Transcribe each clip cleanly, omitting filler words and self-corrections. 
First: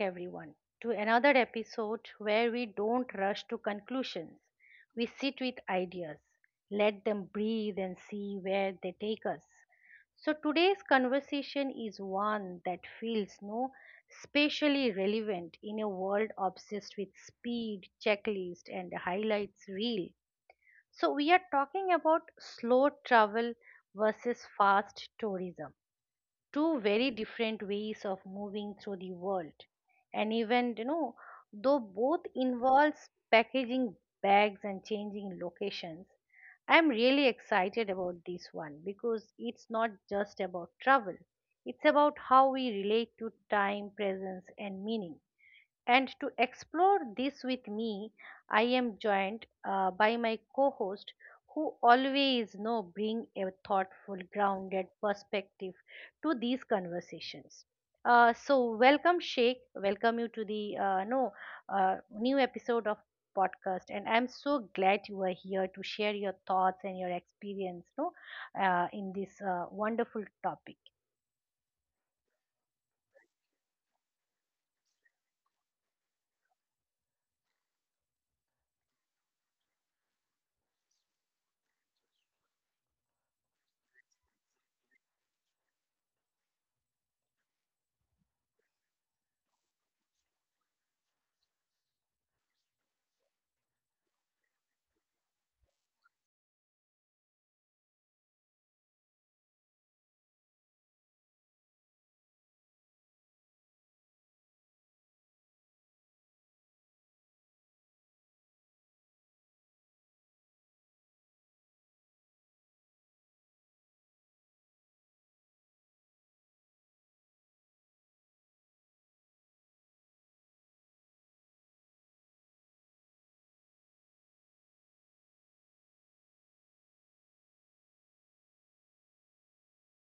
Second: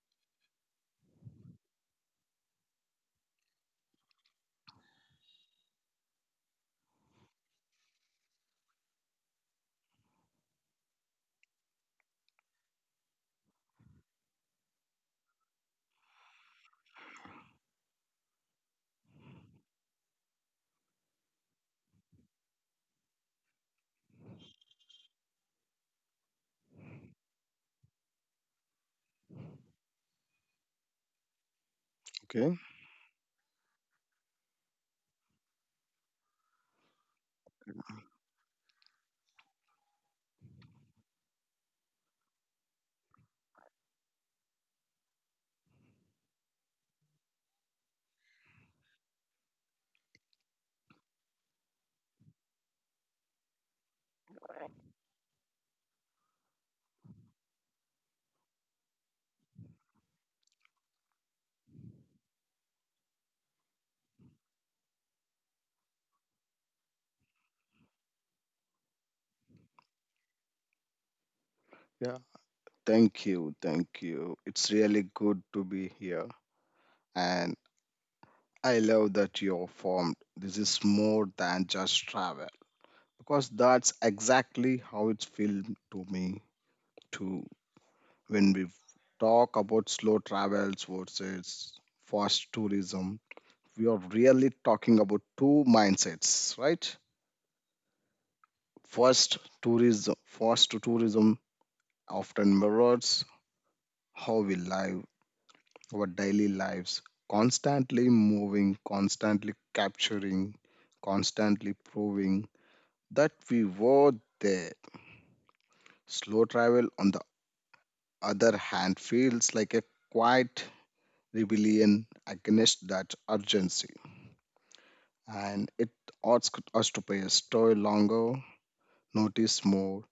everyone, to another episode where we don't rush to conclusions. We sit with ideas, let them breathe, and see where they take us. So, today's conversation is one that feels no especially relevant in a world obsessed with speed, checklist, and highlights reel. So, we are talking about slow travel versus fast tourism, two very different ways of moving through the world. And even though both Okay. involves packaging bags and changing locations, I'm really excited about this one because it's not just about travel, it's about how we relate to time, presence, and meaning. And to explore this with me, I am joined by my co host who always know bring a thoughtful grounded perspective to these conversations. So welcome sheikh, welcome you to the no new episode of podcast, and I'm so glad you are here to share your thoughts and your experience no in this wonderful topic. Yeah. Thank you. Thank you. It's really good to be here. And I love that you're formed. This is more than just travel because that's exactly how it's felt to me too. When we talk about slow travels versus fast tourism, we are really talking about two mindsets, right? First, tourism, fast tourism often mirrors how we live our daily lives, constantly moving, constantly capturing, constantly proving that we were there. Slow travel, on the other hand, feels like a quiet rebellion against that urgency. And it asks us to pay a story longer, notice more.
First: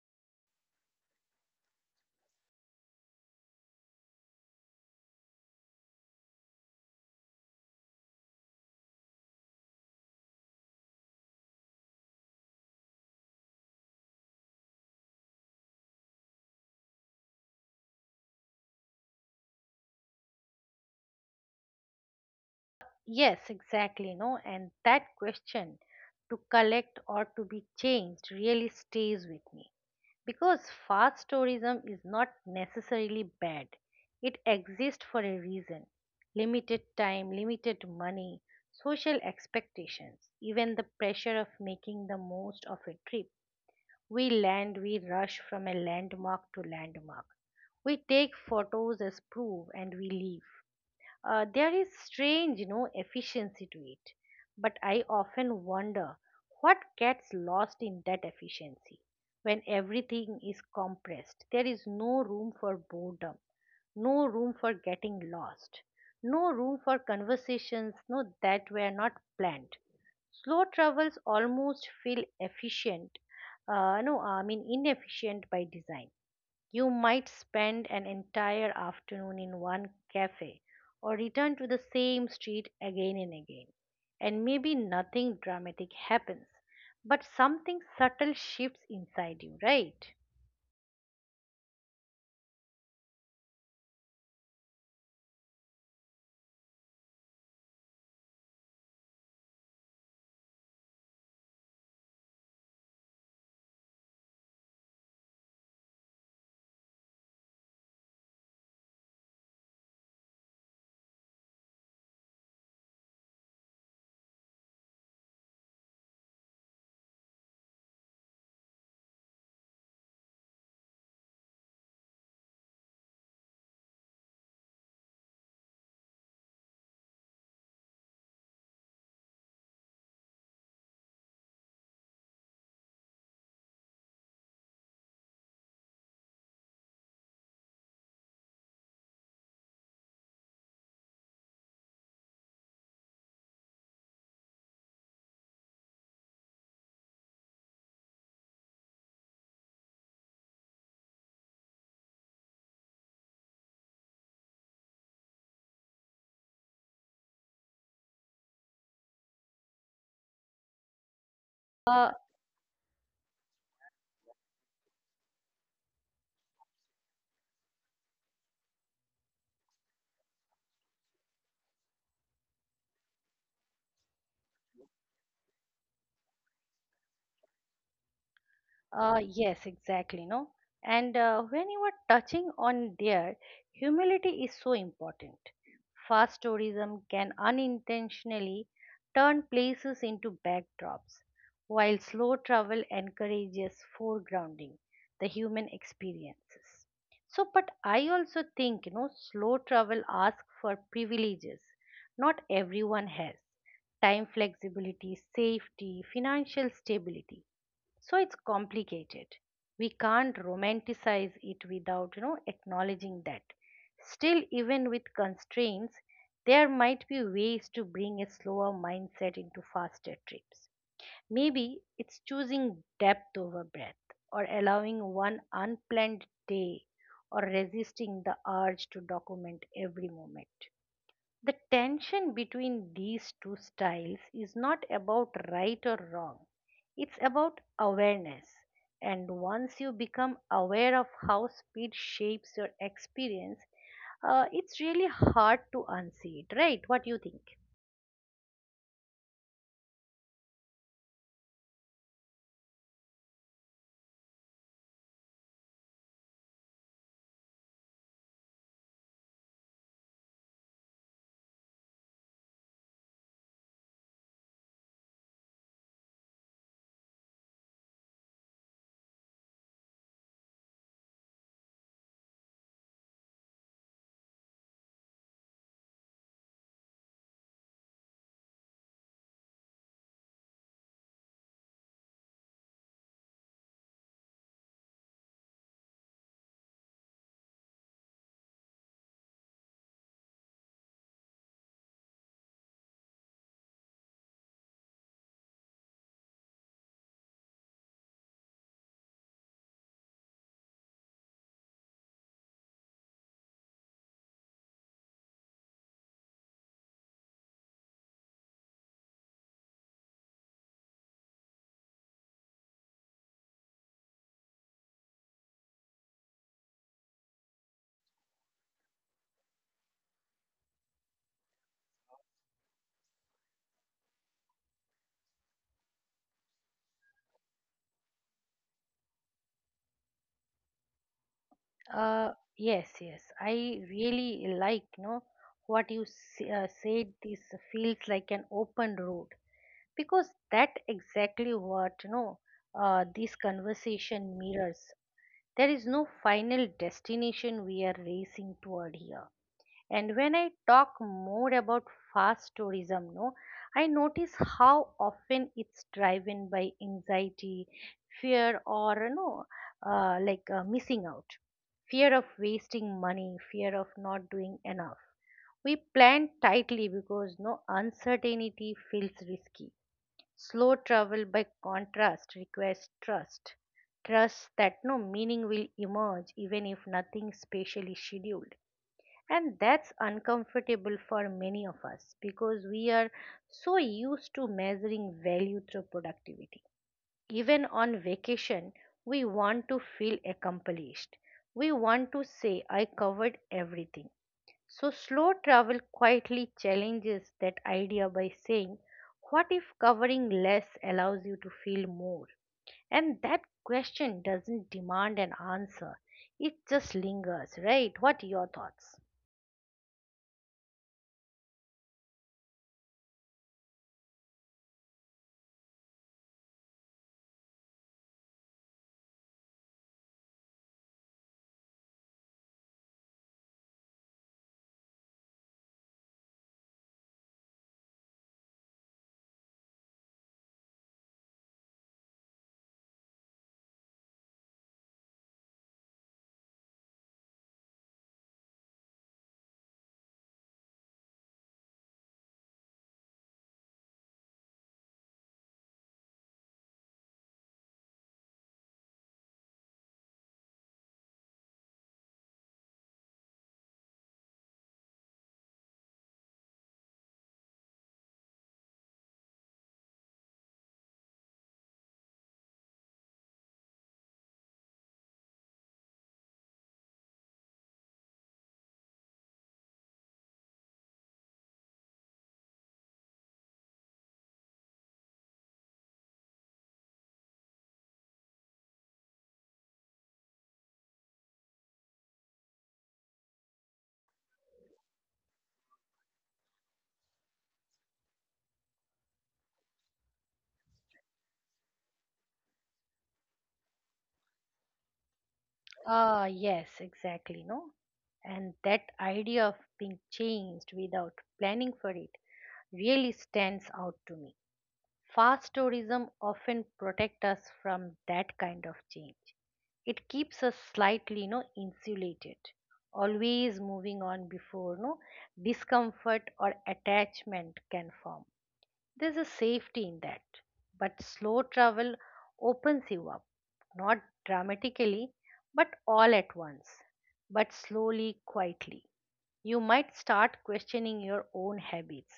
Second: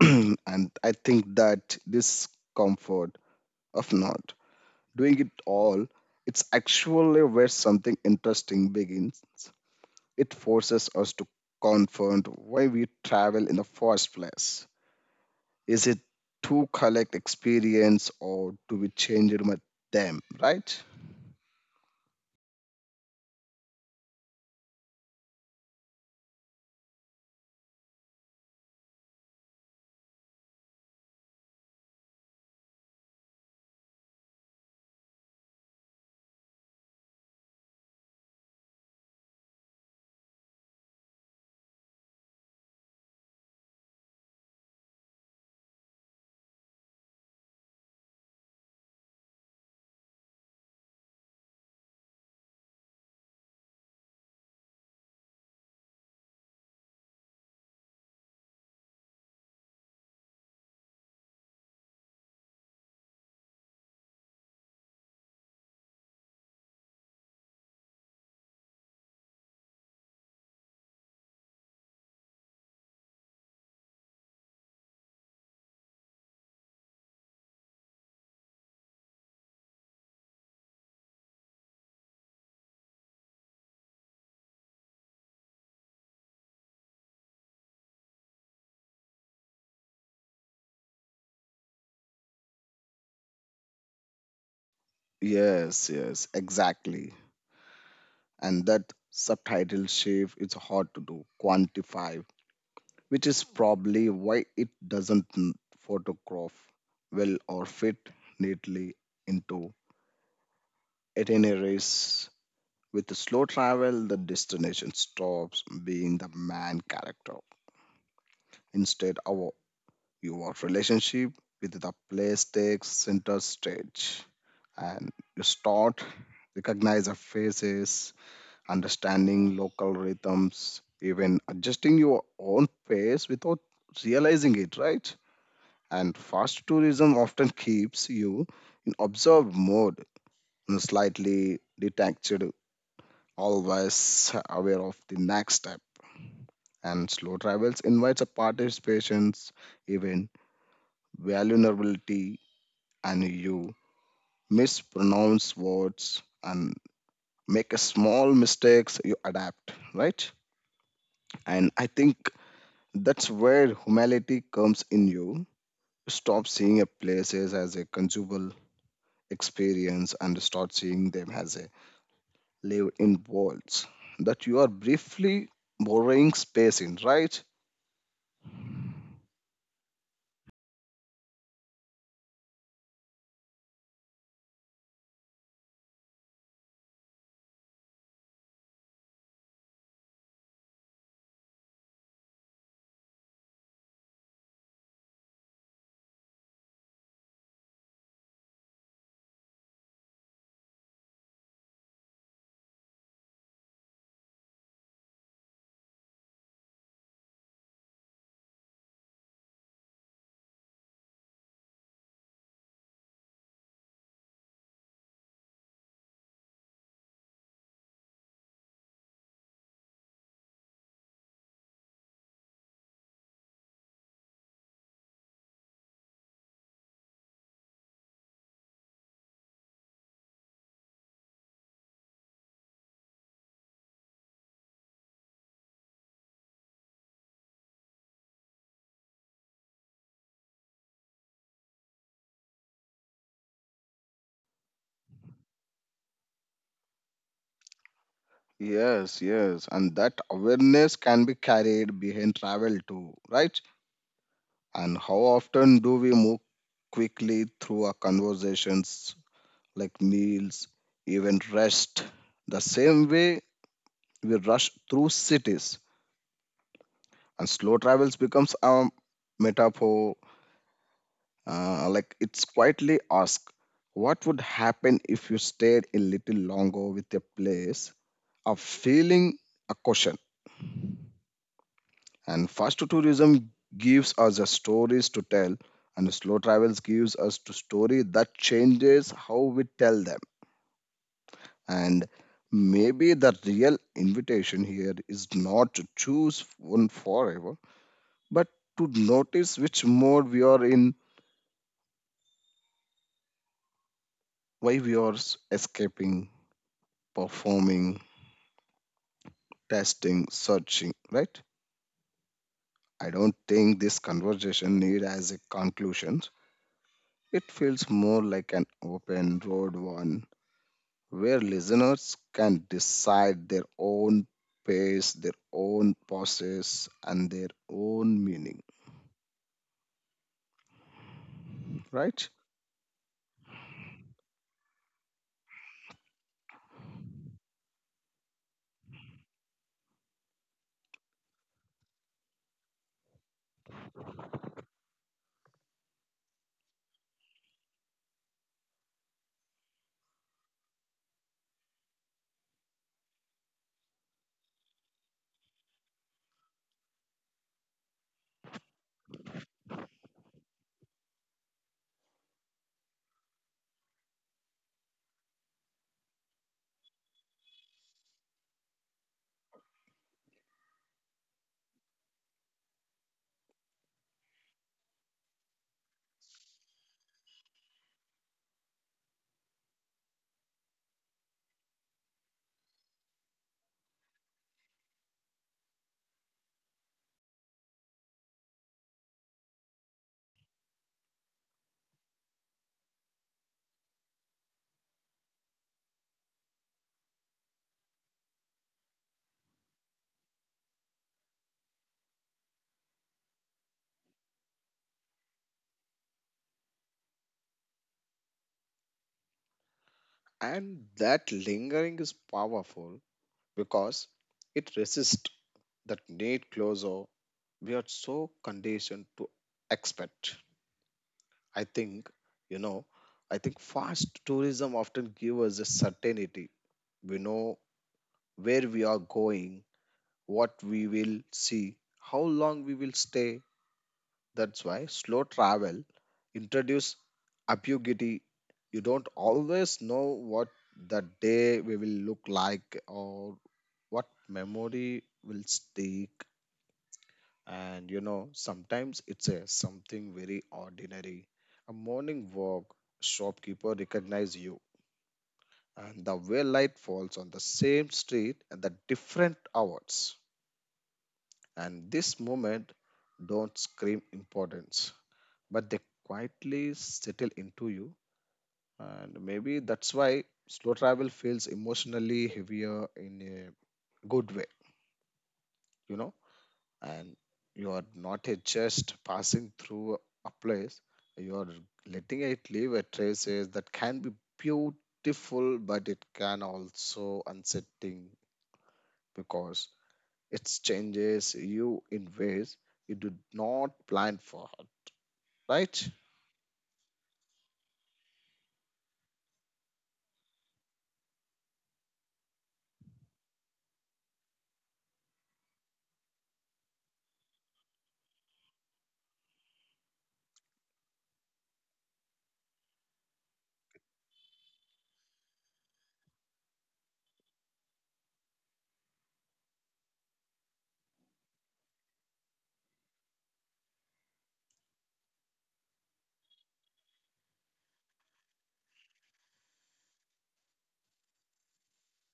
And I think that this comfort of not doing it all, it's actually where something interesting begins. It forces us to confront why we travel in the first place. Is it to collect experience or to be changed with them, right? Yes, exactly, no, and that question, to collect or to be changed, really stays with me because fast tourism is not necessarily bad. It exists for a reason. Limited time, limited money, social expectations, even the pressure of making the most of a trip. We land, we rush from a landmark to landmark. We take photos as proof and we leave. There is strange, you know, efficiency to it. But I often wonder what gets lost in that efficiency. When everything is compressed, there is no room for boredom, no room for getting lost, no room for conversations that were not planned. Slow travels almost feel efficient, no, I mean inefficient by design. You might spend an entire afternoon in one cafe or return to the same street again and again. And maybe nothing dramatic happens, but something subtle shifts inside you, right? Yes, yes, exactly. And that subtitle shift is hard to do, quantify, which is probably why it doesn't photograph well or fit neatly into itineraries. With slow travel, the destination stops being the man character. Instead, our your relationship with the place takes center stage, and you start recognize the faces, understanding local rhythms, even adjusting your own pace without realizing it. Right? And fast tourism often keeps you in observed mode, slightly detached, always aware of the next step. And slow travels invites a participations, even vulnerability, and you mispronounce words and make a small mistakes, you adapt, right? And I Uh, think that's where humanity comes in. You stop seeing a places as a consumable experience and start seeing them as a live in worlds that you are briefly borrowing space in, right? Yes, exactly. No, and when you are touching on there, humility is so important. Fast tourism can unintentionally turn places into backdrops, while slow travel encourages foregrounding the human experiences. So, but I also think, you know, slow travel asks for privileges not everyone has. Time, flexibility, safety, financial stability, so it's complicated. We can't romanticize it without, you know, acknowledging that. Still, even with constraints, there might be ways to bring a slower mindset into faster trips. Maybe it's choosing depth over breadth, or allowing one unplanned day, or resisting the urge to document every moment. The tension between these two styles is not about right or wrong, it's about awareness. And once you become aware of how speed shapes your experience, it's really hard to unsee it, right? What do you think? Yes, yes, and that awareness can be carried behind travel too, right? And how often do we move quickly through our conversations, like meals, even rest? The same way we rush through cities, and slow travels becomes our metaphor. Like, it's quietly ask, what would happen if you stayed a little longer with a place? A feeling, a question. And fast food tourism gives us the stories to tell, and slow travels gives us to story that changes how we tell them. And maybe the real invitation here is not to choose one forever, but to notice which mode we are in, why we are escaping, performing, testing, searching, right? I don't think this conversation need as a conclusion. It feels more like an open road one, where listeners can decide their own pace, their own process, and their own meaning, right? Yes, yes. I really like, you know, what you said. This feels like an open road, because that exactly what you know. This conversation mirrors. There is no final destination we are racing toward here. And when I talk more about fast tourism, no, I notice how often it's driven by anxiety, fear, or no, like missing out, fear of wasting money, fear of not doing enough. We plan tightly because no uncertainty feels risky. Slow travel, by contrast, requires trust. Trust that no meaning will emerge even if nothing spatially scheduled. And that's uncomfortable for many of us because we are so used to measuring value through productivity. Even on vacation, we want to feel accomplished. We want to say, I covered everything. So, slow travel quietly challenges that idea by saying, what if covering less allows you to feel more? And that question doesn't demand an answer, it just lingers, right? What are your thoughts? And that lingering is powerful because it resists that need closure we are so conditioned to expect. I think, you know, I think fast tourism often gives us a certainty. We know where we are going, what we will see, how long we will stay. That's why slow travel introduce ambiguity. You don't always know what the day we will look like or what memory will stick. And you know, sometimes it's a something very ordinary. A morning walk, shopkeeper recognize you, and the way light falls on the same street at the different hours. And this moment don't scream importance, but they quietly settle into you. And maybe that's why slow travel feels emotionally heavier in a good way, you know. And you are not a just passing through a place, you are letting it leave a traces that can be beautiful, but it can also unsettling because it changes you in ways you do not plan for, right? Ah, yes, exactly, no? And that idea of being changed without planning for it really stands out to me. Fast tourism often protect us from that kind of change. It keeps us slightly, you know, insulated, always moving on before, no discomfort or attachment can form. There's a safety in that. But slow travel opens you up, not dramatically, but all at once, but slowly, quietly. You might start questioning your own habits,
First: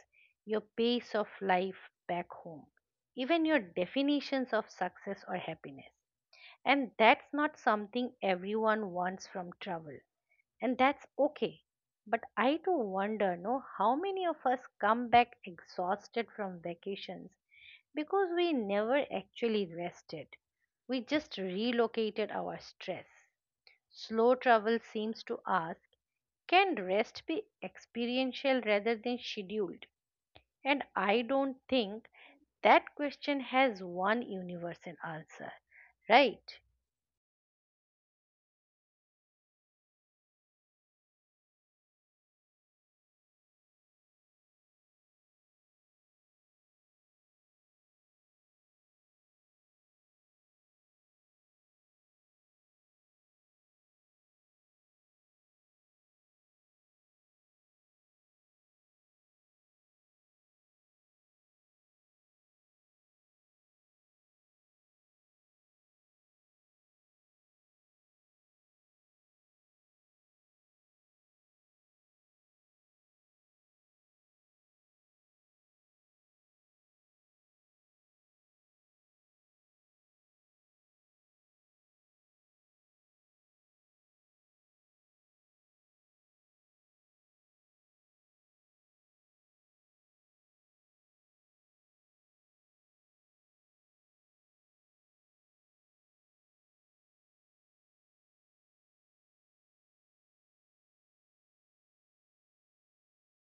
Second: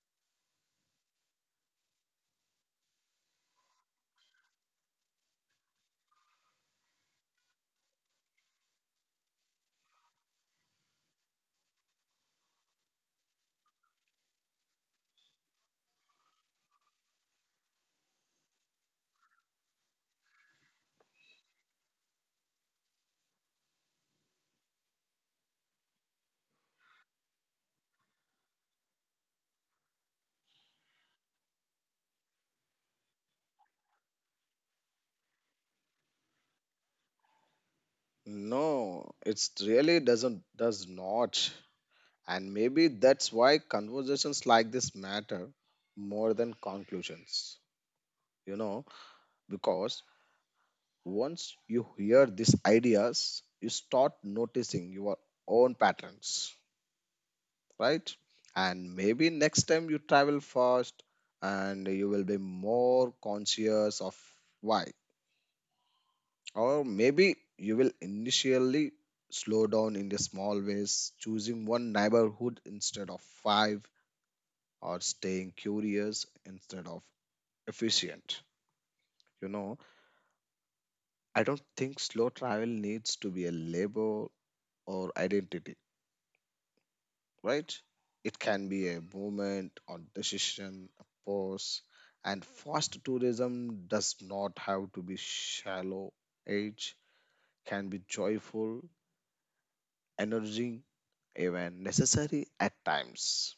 your pace of life back home, even your definitions of success or happiness. And that's not something everyone wants from travel. And that's okay. But I do wonder, no, how many of us come back exhausted from vacations because we never actually rested. We just relocated our stress. Slow travel seems to us, can rest be experiential rather than scheduled? And I don't think that question has one universal answer, right? No, it's really does not. And maybe that's why conversations like this matter more than conclusions. You know, because once you hear these ideas, you start noticing your own patterns, right? And maybe next time you travel fast and you will be more conscious of why. Or maybe you will initially slow down in the small ways, choosing one neighborhood instead of five, or staying curious instead of efficient. You know, I don't think slow travel needs to be a label or identity, right? It can be a movement or decision, a pause, and fast tourism does not have to be shallow. Age can be joyful, energy even necessary at times.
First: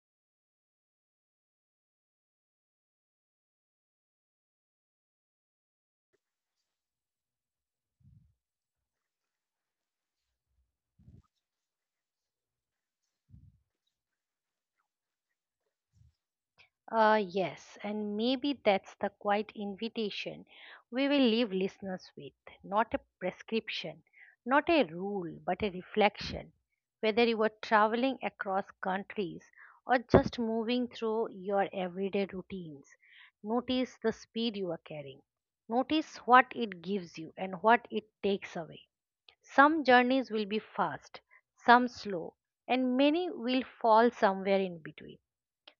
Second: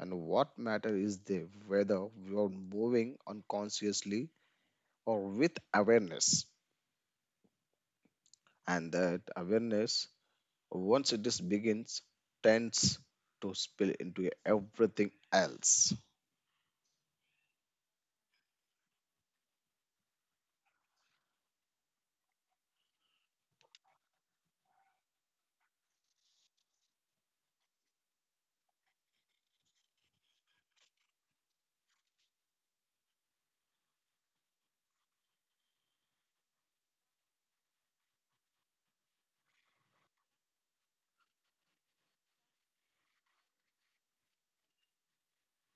And what matter is the whether you're moving unconsciously or with awareness. And that awareness, once it is begins, tends to spill into everything else. Yes, and maybe that's the quiet invitation we will leave listeners with. Not a prescription, not a rule, but a reflection. Whether you are traveling across countries or just moving through your everyday routines, notice the speed you are carrying. Notice what it gives you and what it takes away. Some journeys will be fast, some slow, and many will fall somewhere in between.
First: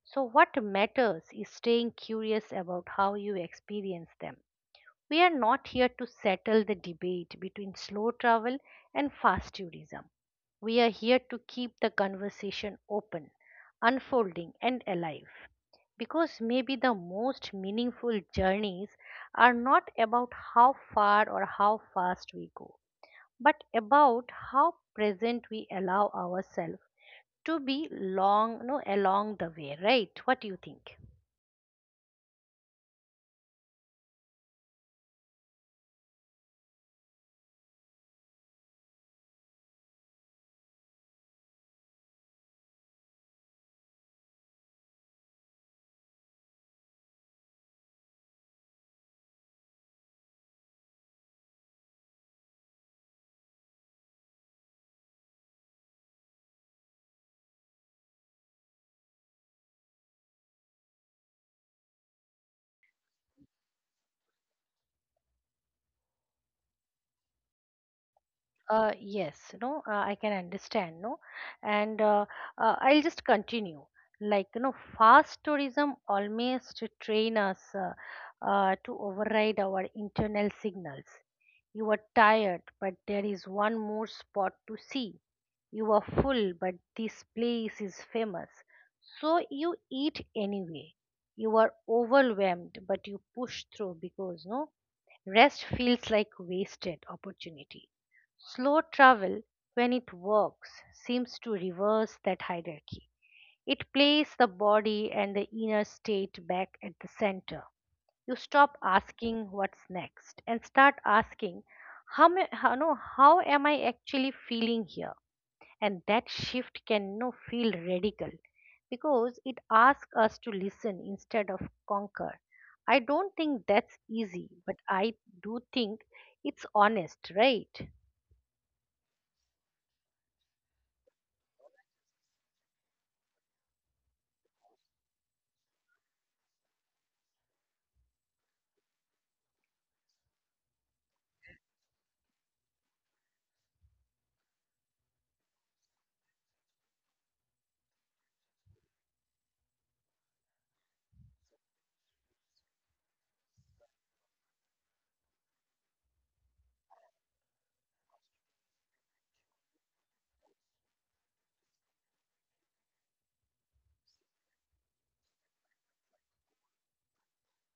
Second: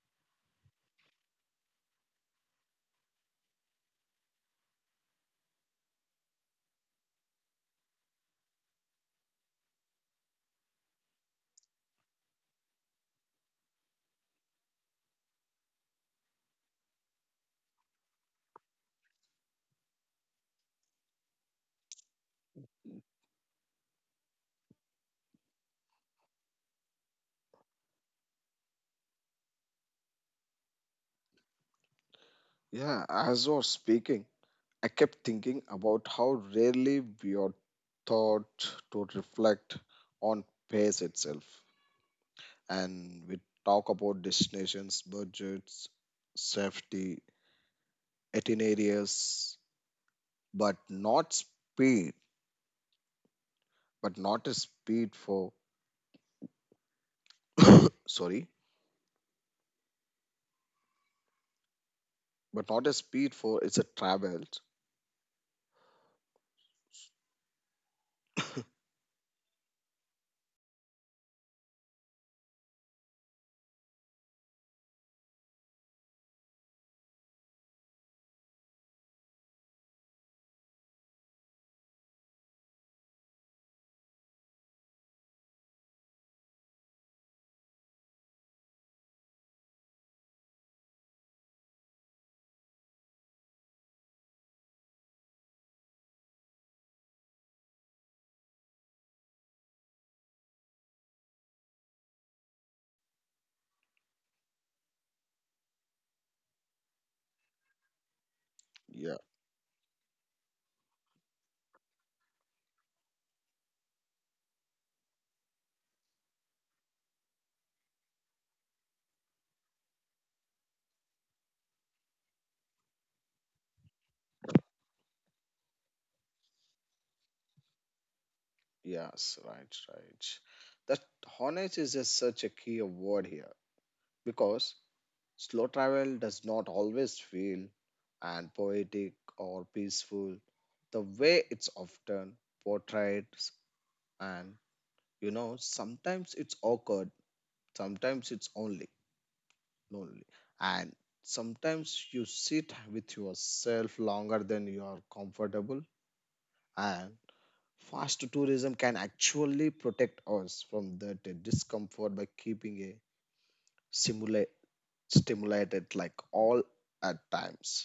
So, what matters is staying curious about how you experience them. We are not here to settle the debate between slow travel and fast tourism. We are here to keep the conversation open, unfolding, and alive. Because maybe the most meaningful journeys are not about how far or how fast we go, but about how present we allow ourselves to be long no along the way, right? What do you think? Yeah, as you're speaking, I kept thinking about how rarely we are taught to reflect on pace itself. And we talk about destinations, budgets, safety, areas, but not speed, but not a speed for, sorry, but not a speed for it's a traveled. Yes, no, I can understand, no, and I'll just continue. Like, you know, fast tourism almost train us to override our internal signals. You are tired, but there is one more spot to see. You are full, but this place is famous. So you eat anyway. You are overwhelmed, but you push through because, no, rest feels like wasted opportunity. Slow travel, when it works, seems to reverse that hierarchy. It places the body and the inner state back at the center. You stop Yeah, asking what's next and start asking, how, ma- how, no, how am I actually feeling here? And that shift can no, feel radical because it asks us to listen instead of conquer. I don't think that's easy, but I do think it's honest, right? yes, right, right. That honest is just such a key word here because slow travel does not always feel and poetic or peaceful the way it's often portrayed. And you know, sometimes it's awkward, sometimes it's only lonely, and sometimes you sit with yourself longer than you are comfortable. And fast tourism can actually protect us from that discomfort by keeping a simulate stimulated like all at times.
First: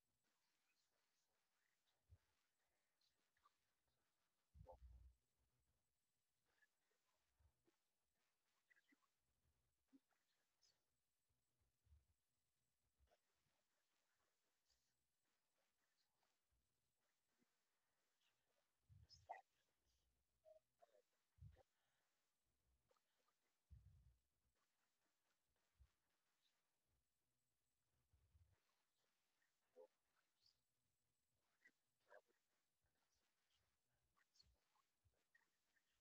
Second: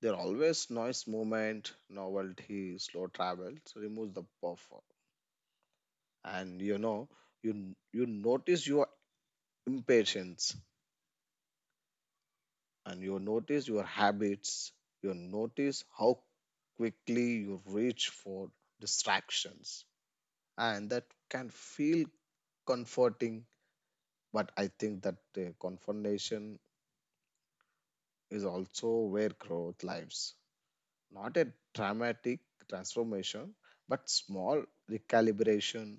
There are always noise, movement, novelty. Slow travel so remove the buffer, and you know, you notice your impatience, and you notice your habits, you notice how quickly you reach for distractions. And that can feel comforting, but I think that the confrontation is also where growth lives. Not a dramatic transformation, but small recalibration.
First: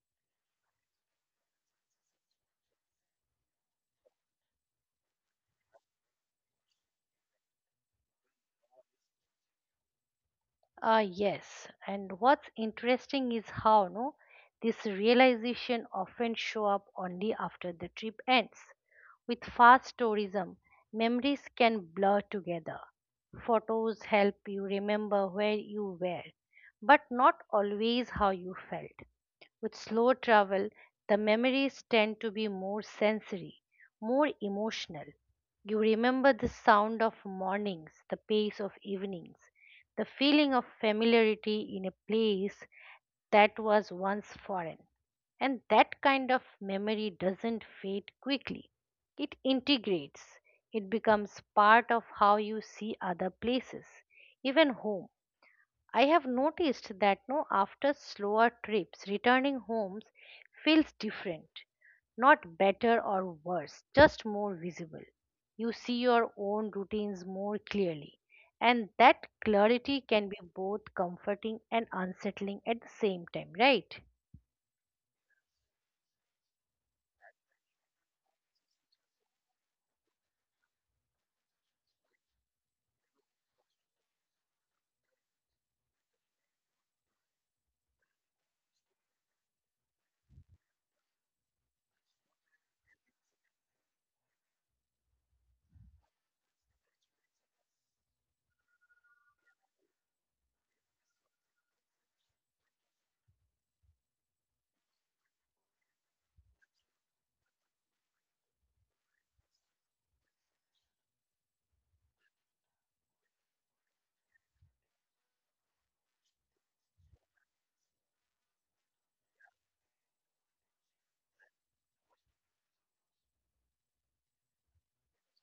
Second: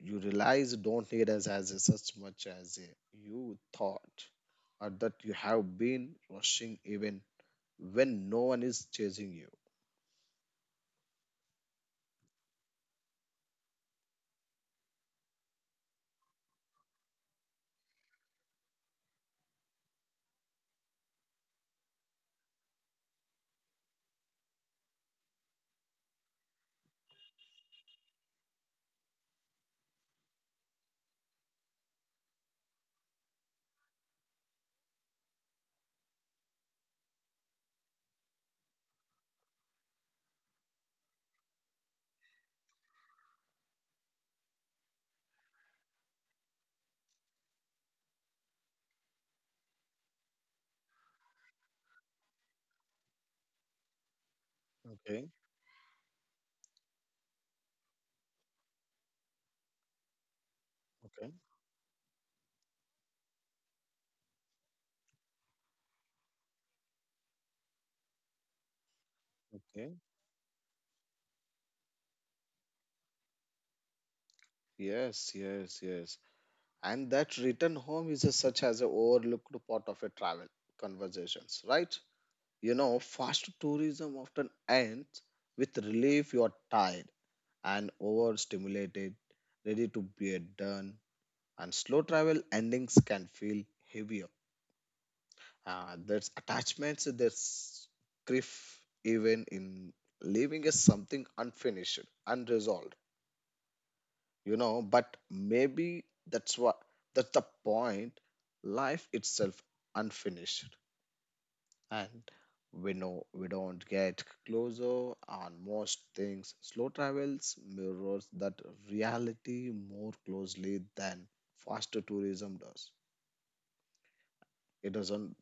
You realize you don't need us as such much as you thought, or that you have been rushing even when no one is chasing you. Yes, and what's interesting is how no this realization often show up only after the trip ends. With fast tourism, memories can blur together. Photos help you remember where you were, but not always how you felt. With slow travel, the memories tend to be more sensory, more emotional. You remember the sound of mornings, the pace of evenings, the feeling of familiarity in a place that was once foreign. And that kind of memory doesn't fade quickly. It integrates, it becomes part of how you see other places, even home. Okay. I have noticed that no after slower trips returning homes feels Okay. different, not better or worse, just more visible. You see your own routines more clearly, and that Okay, clarity can be both comforting and unsettling at the same time, right? yes, yes, yes, and that return home is a, such as a overlooked part of a travel conversations, right? You know, fast tourism often ends with relief. You are tired and overstimulated, ready to be done. And slow travel endings can feel heavier. There's attachments, there's grief, even in leaving is something unfinished, unresolved, you know. But maybe that's what that's the point. Life itself unfinished, and we know we don't get closer on most things. Slow travels mirrors that reality more closely than faster tourism does. It doesn't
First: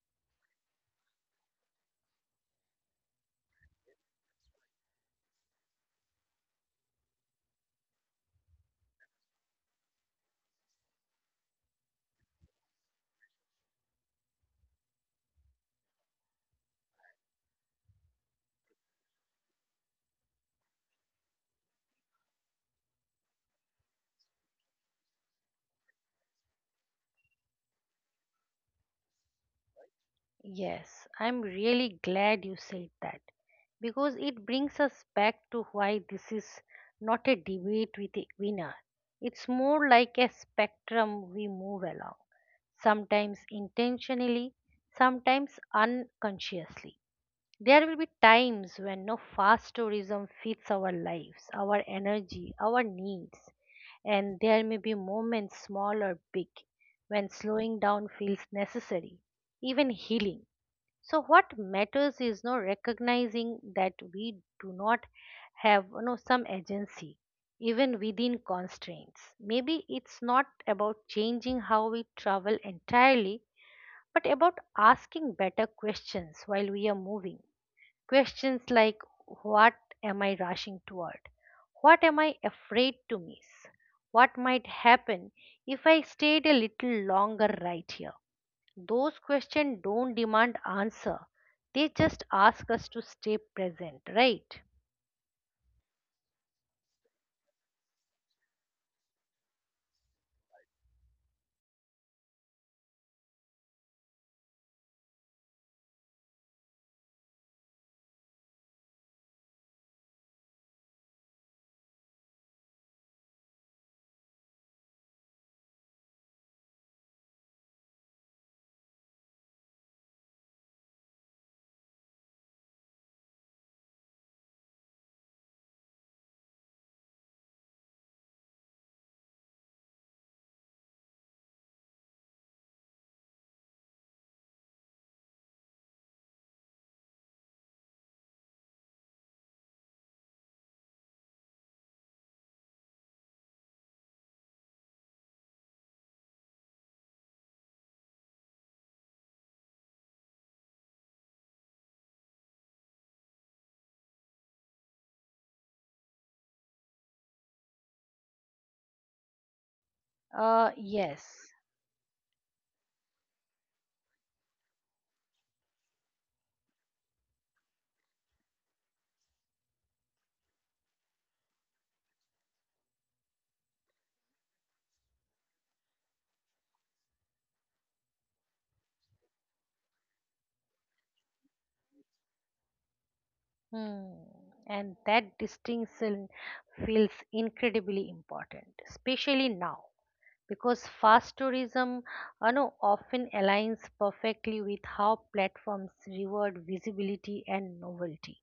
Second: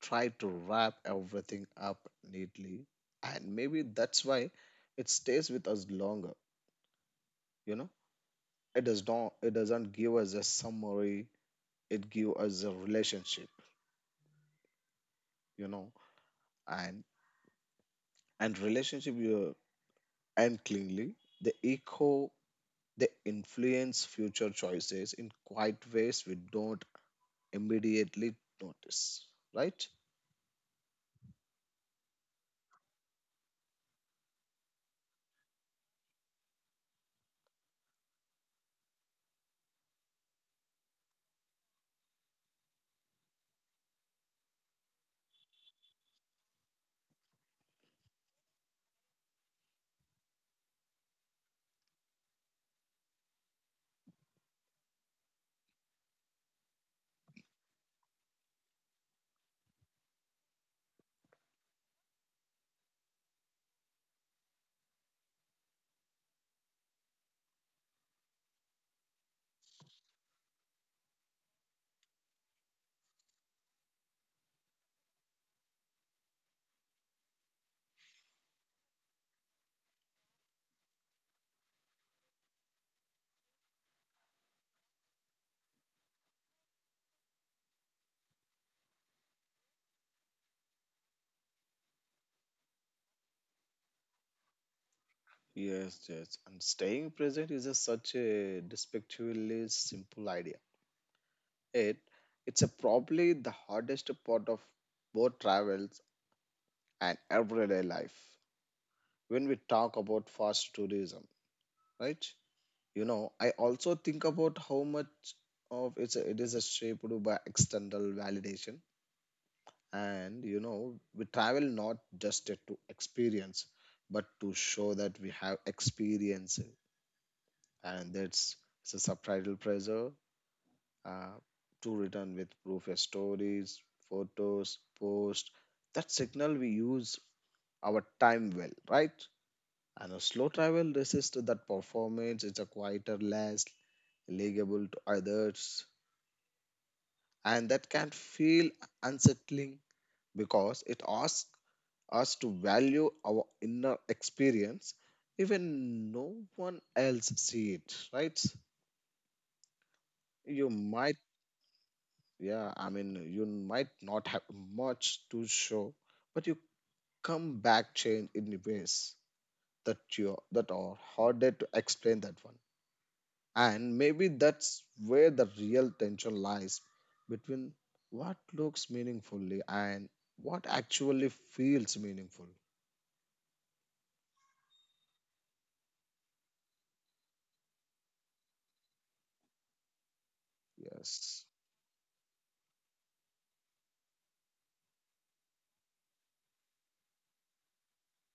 try to wrap everything up neatly, and maybe that's why it stays with us longer. You know, it does not it doesn't give us a summary, it gives us a relationship, you know. and and relationship you and cleanly the echo, they influence future choices in quiet ways we don't immediately notice, right? Yes, I'm really glad you said that because it brings us back to why this is not a debate with a winner. It's more like a spectrum we move along, sometimes intentionally, sometimes unconsciously. There will be times when no fast tourism fits our lives, our energy, our needs, and there may be moments, small or big, when slowing down feels necessary, even healing. So what matters is no recognizing that we do not have, you know, some agency even within constraints. Maybe it's not about changing how we travel entirely, but about asking better questions while we are moving. Questions like, what am I rushing toward? What am I afraid to miss? What might happen if I stayed a little longer right here? Those questions don't demand answer. They just ask us to stay present, right? Yes, yes, and staying present is a, such a despectively simple idea. It it's a probably the hardest part of both travels and everyday life. When we talk about fast tourism, right, you know, I also think about how much of it is shaped by external validation. And you know, we travel not just to experience, but to show that we have experience. And that's it's a subtitle pressure, uh, to return with proof as stories, photos, posts. That signal we use our time well, right? And a slow travel resists that performance. It's a quieter, less legible to others, and that can feel unsettling because it asks us to value our inner experience even no one else see it, right? You might Yes. Yeah, I mean, you might not have much to show, but you come back changed in ways that you that are harder to explain that one. And maybe that's where the real tension lies between what looks meaningfully and what actually feels meaningful. Hmm. And that distinction feels incredibly important, especially now, because fast Yes, tourism, you know, often aligns perfectly with how platforms reward visibility and novelty.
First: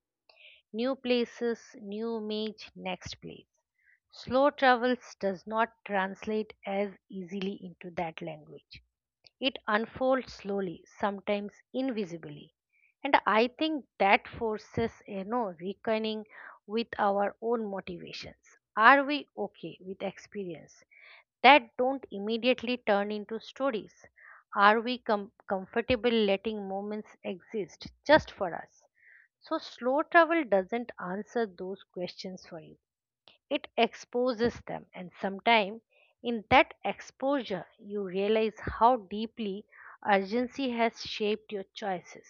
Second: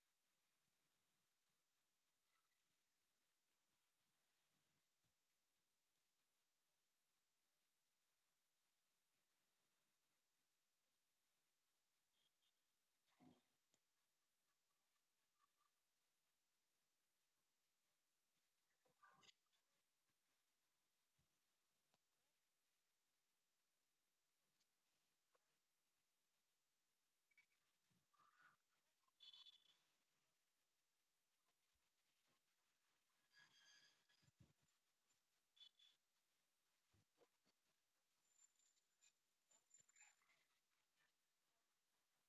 New places, new image, next place. Slow travels does not translate as easily into that language. It unfolds slowly, sometimes invisibly. And I think that forces, you know, reckoning with our own motivations. Are we okay with experience that don't immediately turn into stories? Are we comfortable letting moments exist just for us? So slow travel doesn't answer those questions for you, it exposes them. And sometimes in that exposure you realize how deeply urgency has shaped your choices,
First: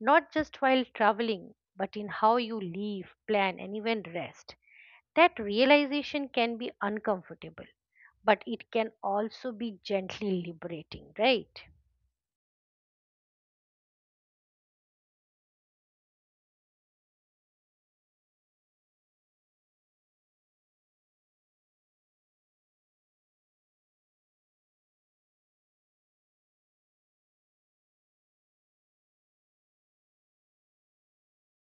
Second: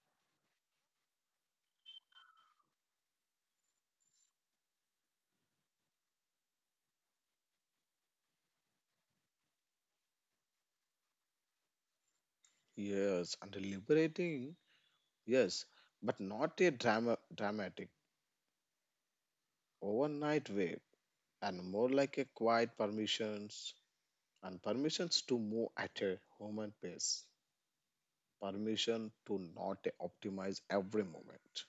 not just while traveling but in how you live, plan, and even rest. That realization can be uncomfortable, but it can also be gently liberating, right? yes, and liberating. Yes, but not a dramatic overnight way, and more like a quiet permissions and permissions to move at a human pace, permission to not optimize every moment,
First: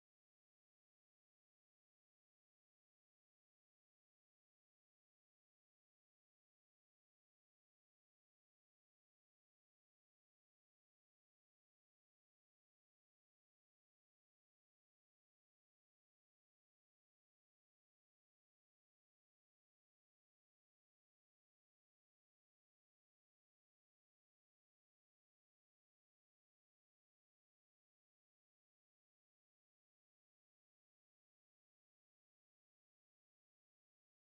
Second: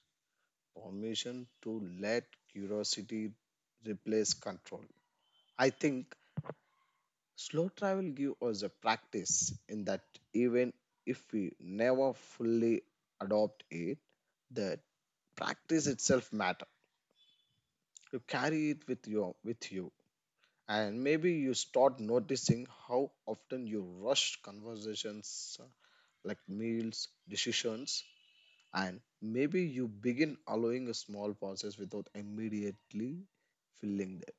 permission to let curiosity replace control. I think slow travel gives us a practice in that, even if we never fully adopt it, the practice itself matter. You carry it with you, and maybe you start noticing how often you rush conversations, like meals, decisions. And maybe you begin allowing a small pauses without immediately filling them.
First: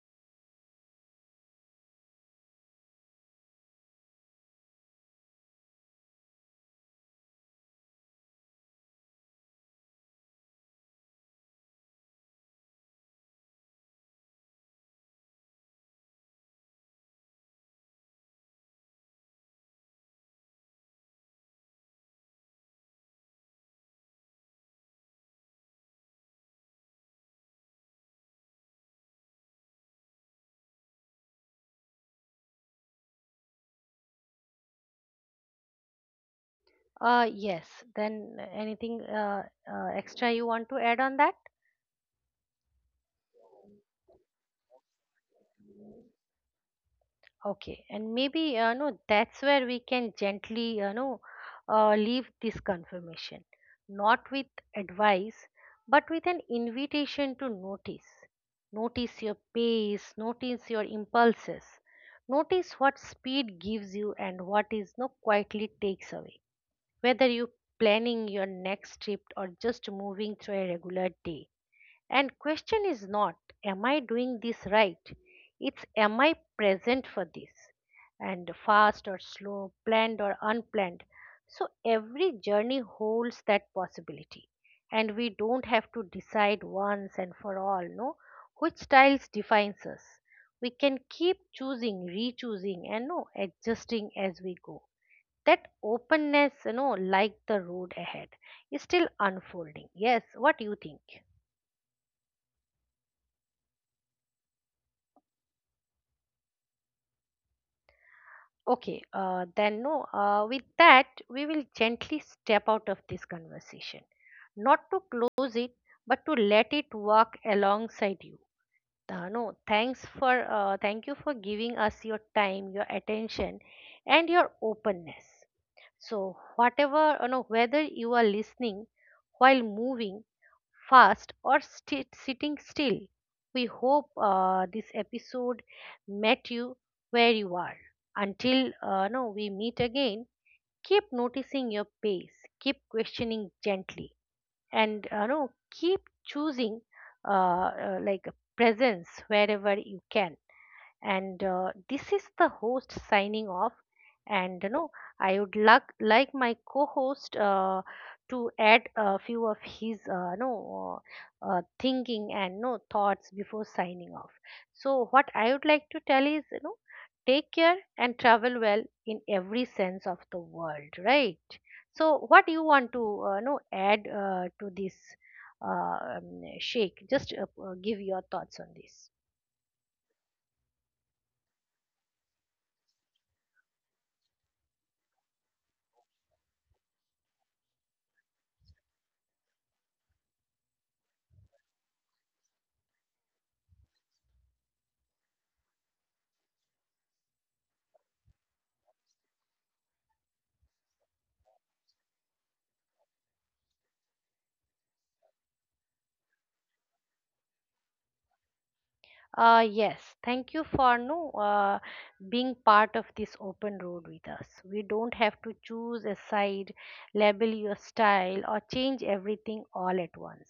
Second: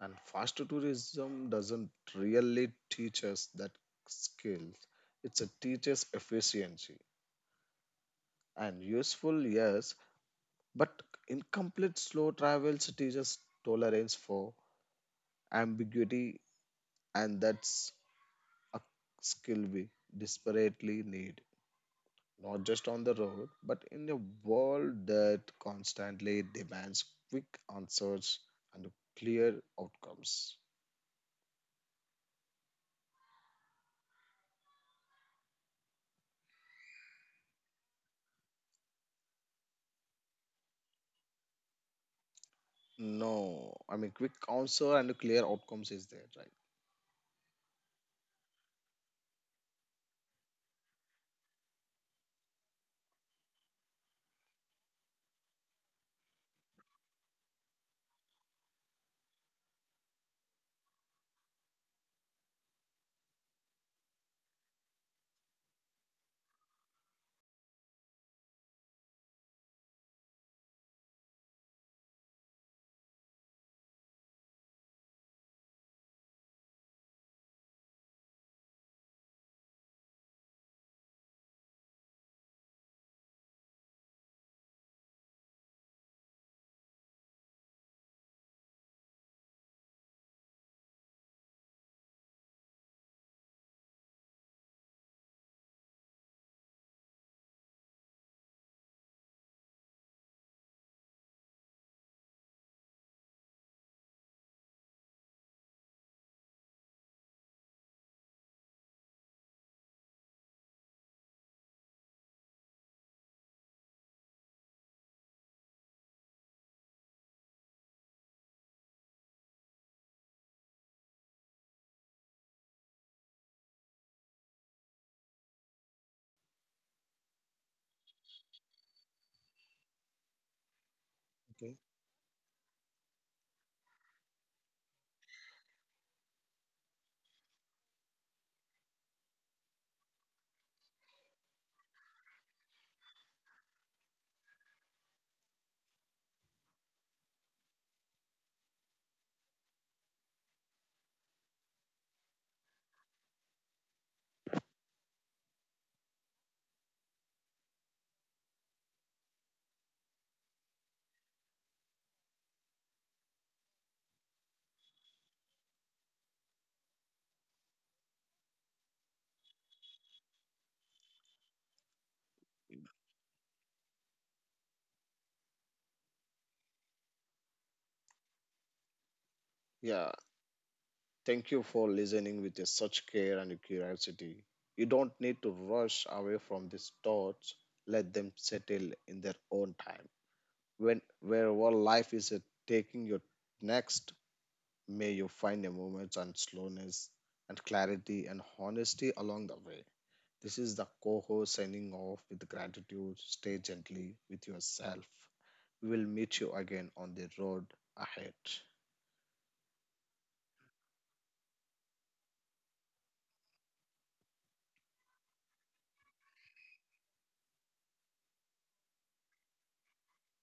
And fast tourism doesn't really teach us that skills. It's a teaches efficiency, and useful, yes, but incomplete. Slow travels teaches tolerance for ambiguity, and that's a skill we desperately need, not just on the road, but in a world that constantly demands quick answers and clear outcomes. Yes, then anything extra you want to add on that? No, I mean, quick answer and clear outcomes is there, right? Okay, and maybe, you know, that's where we can gently, you know, leave this confirmation, not with advice, but with an invitation to notice. Notice your pace, notice your impulses, notice what speed gives you and what is no quietly takes away. Whether you planning your next trip or just moving through a regular day, and question is not, am I doing this right? It's, am I present for this? And fast or slow, planned or unplanned. So every journey holds that possibility. And we don't have to decide once and for all, no, which styles defines us. We can keep choosing, re-choosing, and no, adjusting as we go. That openness, like the road ahead, is still unfolding. Yes, what do you think? Okay, then no, with that, we will gently step out of this conversation. Not to close it, but to let it walk alongside you. No, thanks for, thank you for giving us your time, your attention, and your openness. So, whatever, whether you are listening while moving fast or Okay. Sitting still. We hope this episode met you where you are. Until no, we meet again, keep noticing your pace, keep questioning gently, and no, keep choosing like presence wherever you can. And this is the host signing off. And I would like my co-host to add a few of his no thinking and no thoughts before signing off. So what I would like to tell is, take care and travel well in every sense of the world, right? So what do you want to no add to this? Shake, just give your thoughts on this. Yeah, thank you for listening with a such care and curiosity. You don't need to rush away from these thoughts. Let them settle in their own time. When wherever life is taking your next, may you find a moment and slowness and clarity and honesty along the way. This is the co host signing off with gratitude. Stay gently with yourself. We will meet you again on the road ahead. Yes, thank you for no being part of this open road with us. We don't have to choose a side, label your style, or change everything all at once.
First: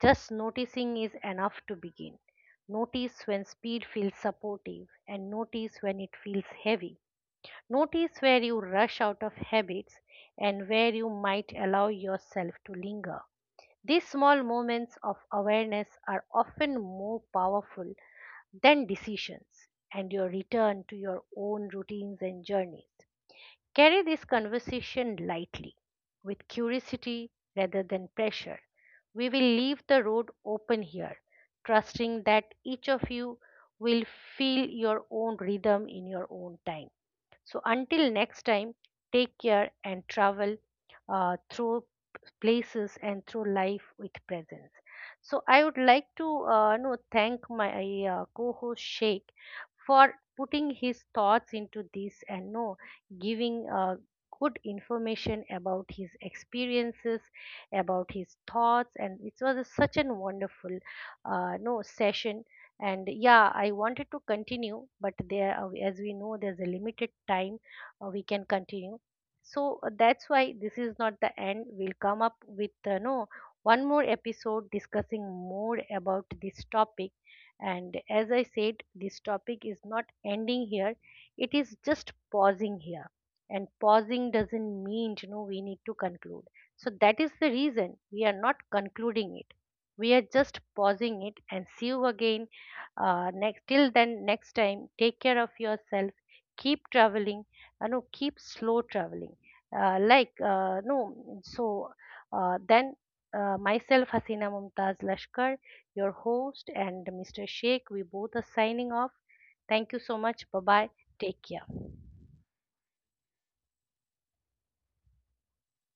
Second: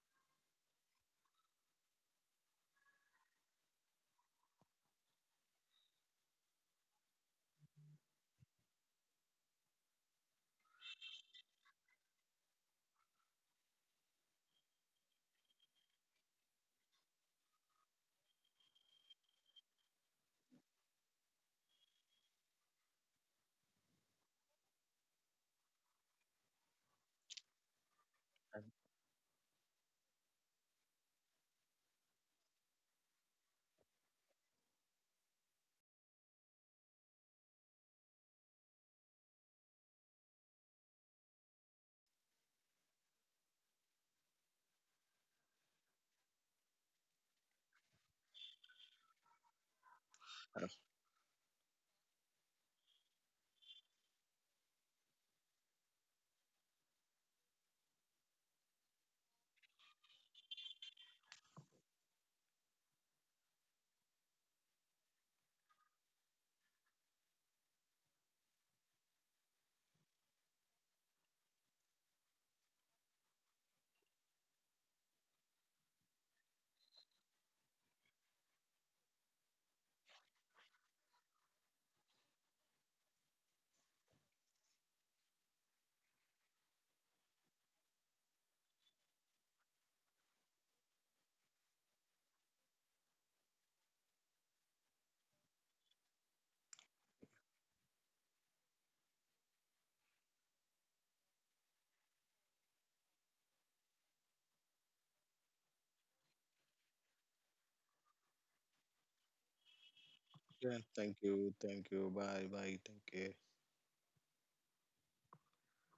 Just noticing is enough to begin. Notice when speed feels supportive, and notice when it feels heavy. Notice where you rush out of habits and where you might allow yourself to linger. These small moments of awareness are often more powerful then decisions, and your return to your own routines and journeys. Carry this conversation lightly, with curiosity rather than pressure. And, We will leave the road open here, trusting that each of you will feel your own rhythm in your own time. So until next time, take care and travel through places and through life with presence. So I would like to no, thank my co-host Sheikh for uh, putting his thoughts into this and no giving good information about his experiences, about his thoughts, and it was such an wonderful no session. And yeah, I wanted to continue but there as we know there's a limited time we can continue. So that's why this is not the end. We'll come up with no one more episode discussing more about this topic. And as I said, this topic is not ending here, it is just pausing here. And pausing doesn't mean, we need to conclude. So that is the reason we are not concluding it. We are just pausing it and see you again. Next Till then, next time, take care of yourself. Keep traveling, no keep slow traveling. Like, no so, then, myself Hasina Mumtaz Lashkar, your host, and Mr Sheikh, we both are signing off. Thank you so much. Bye yeah, bye. thank Take you. care. Thank you. Bye. Bye. Thank you.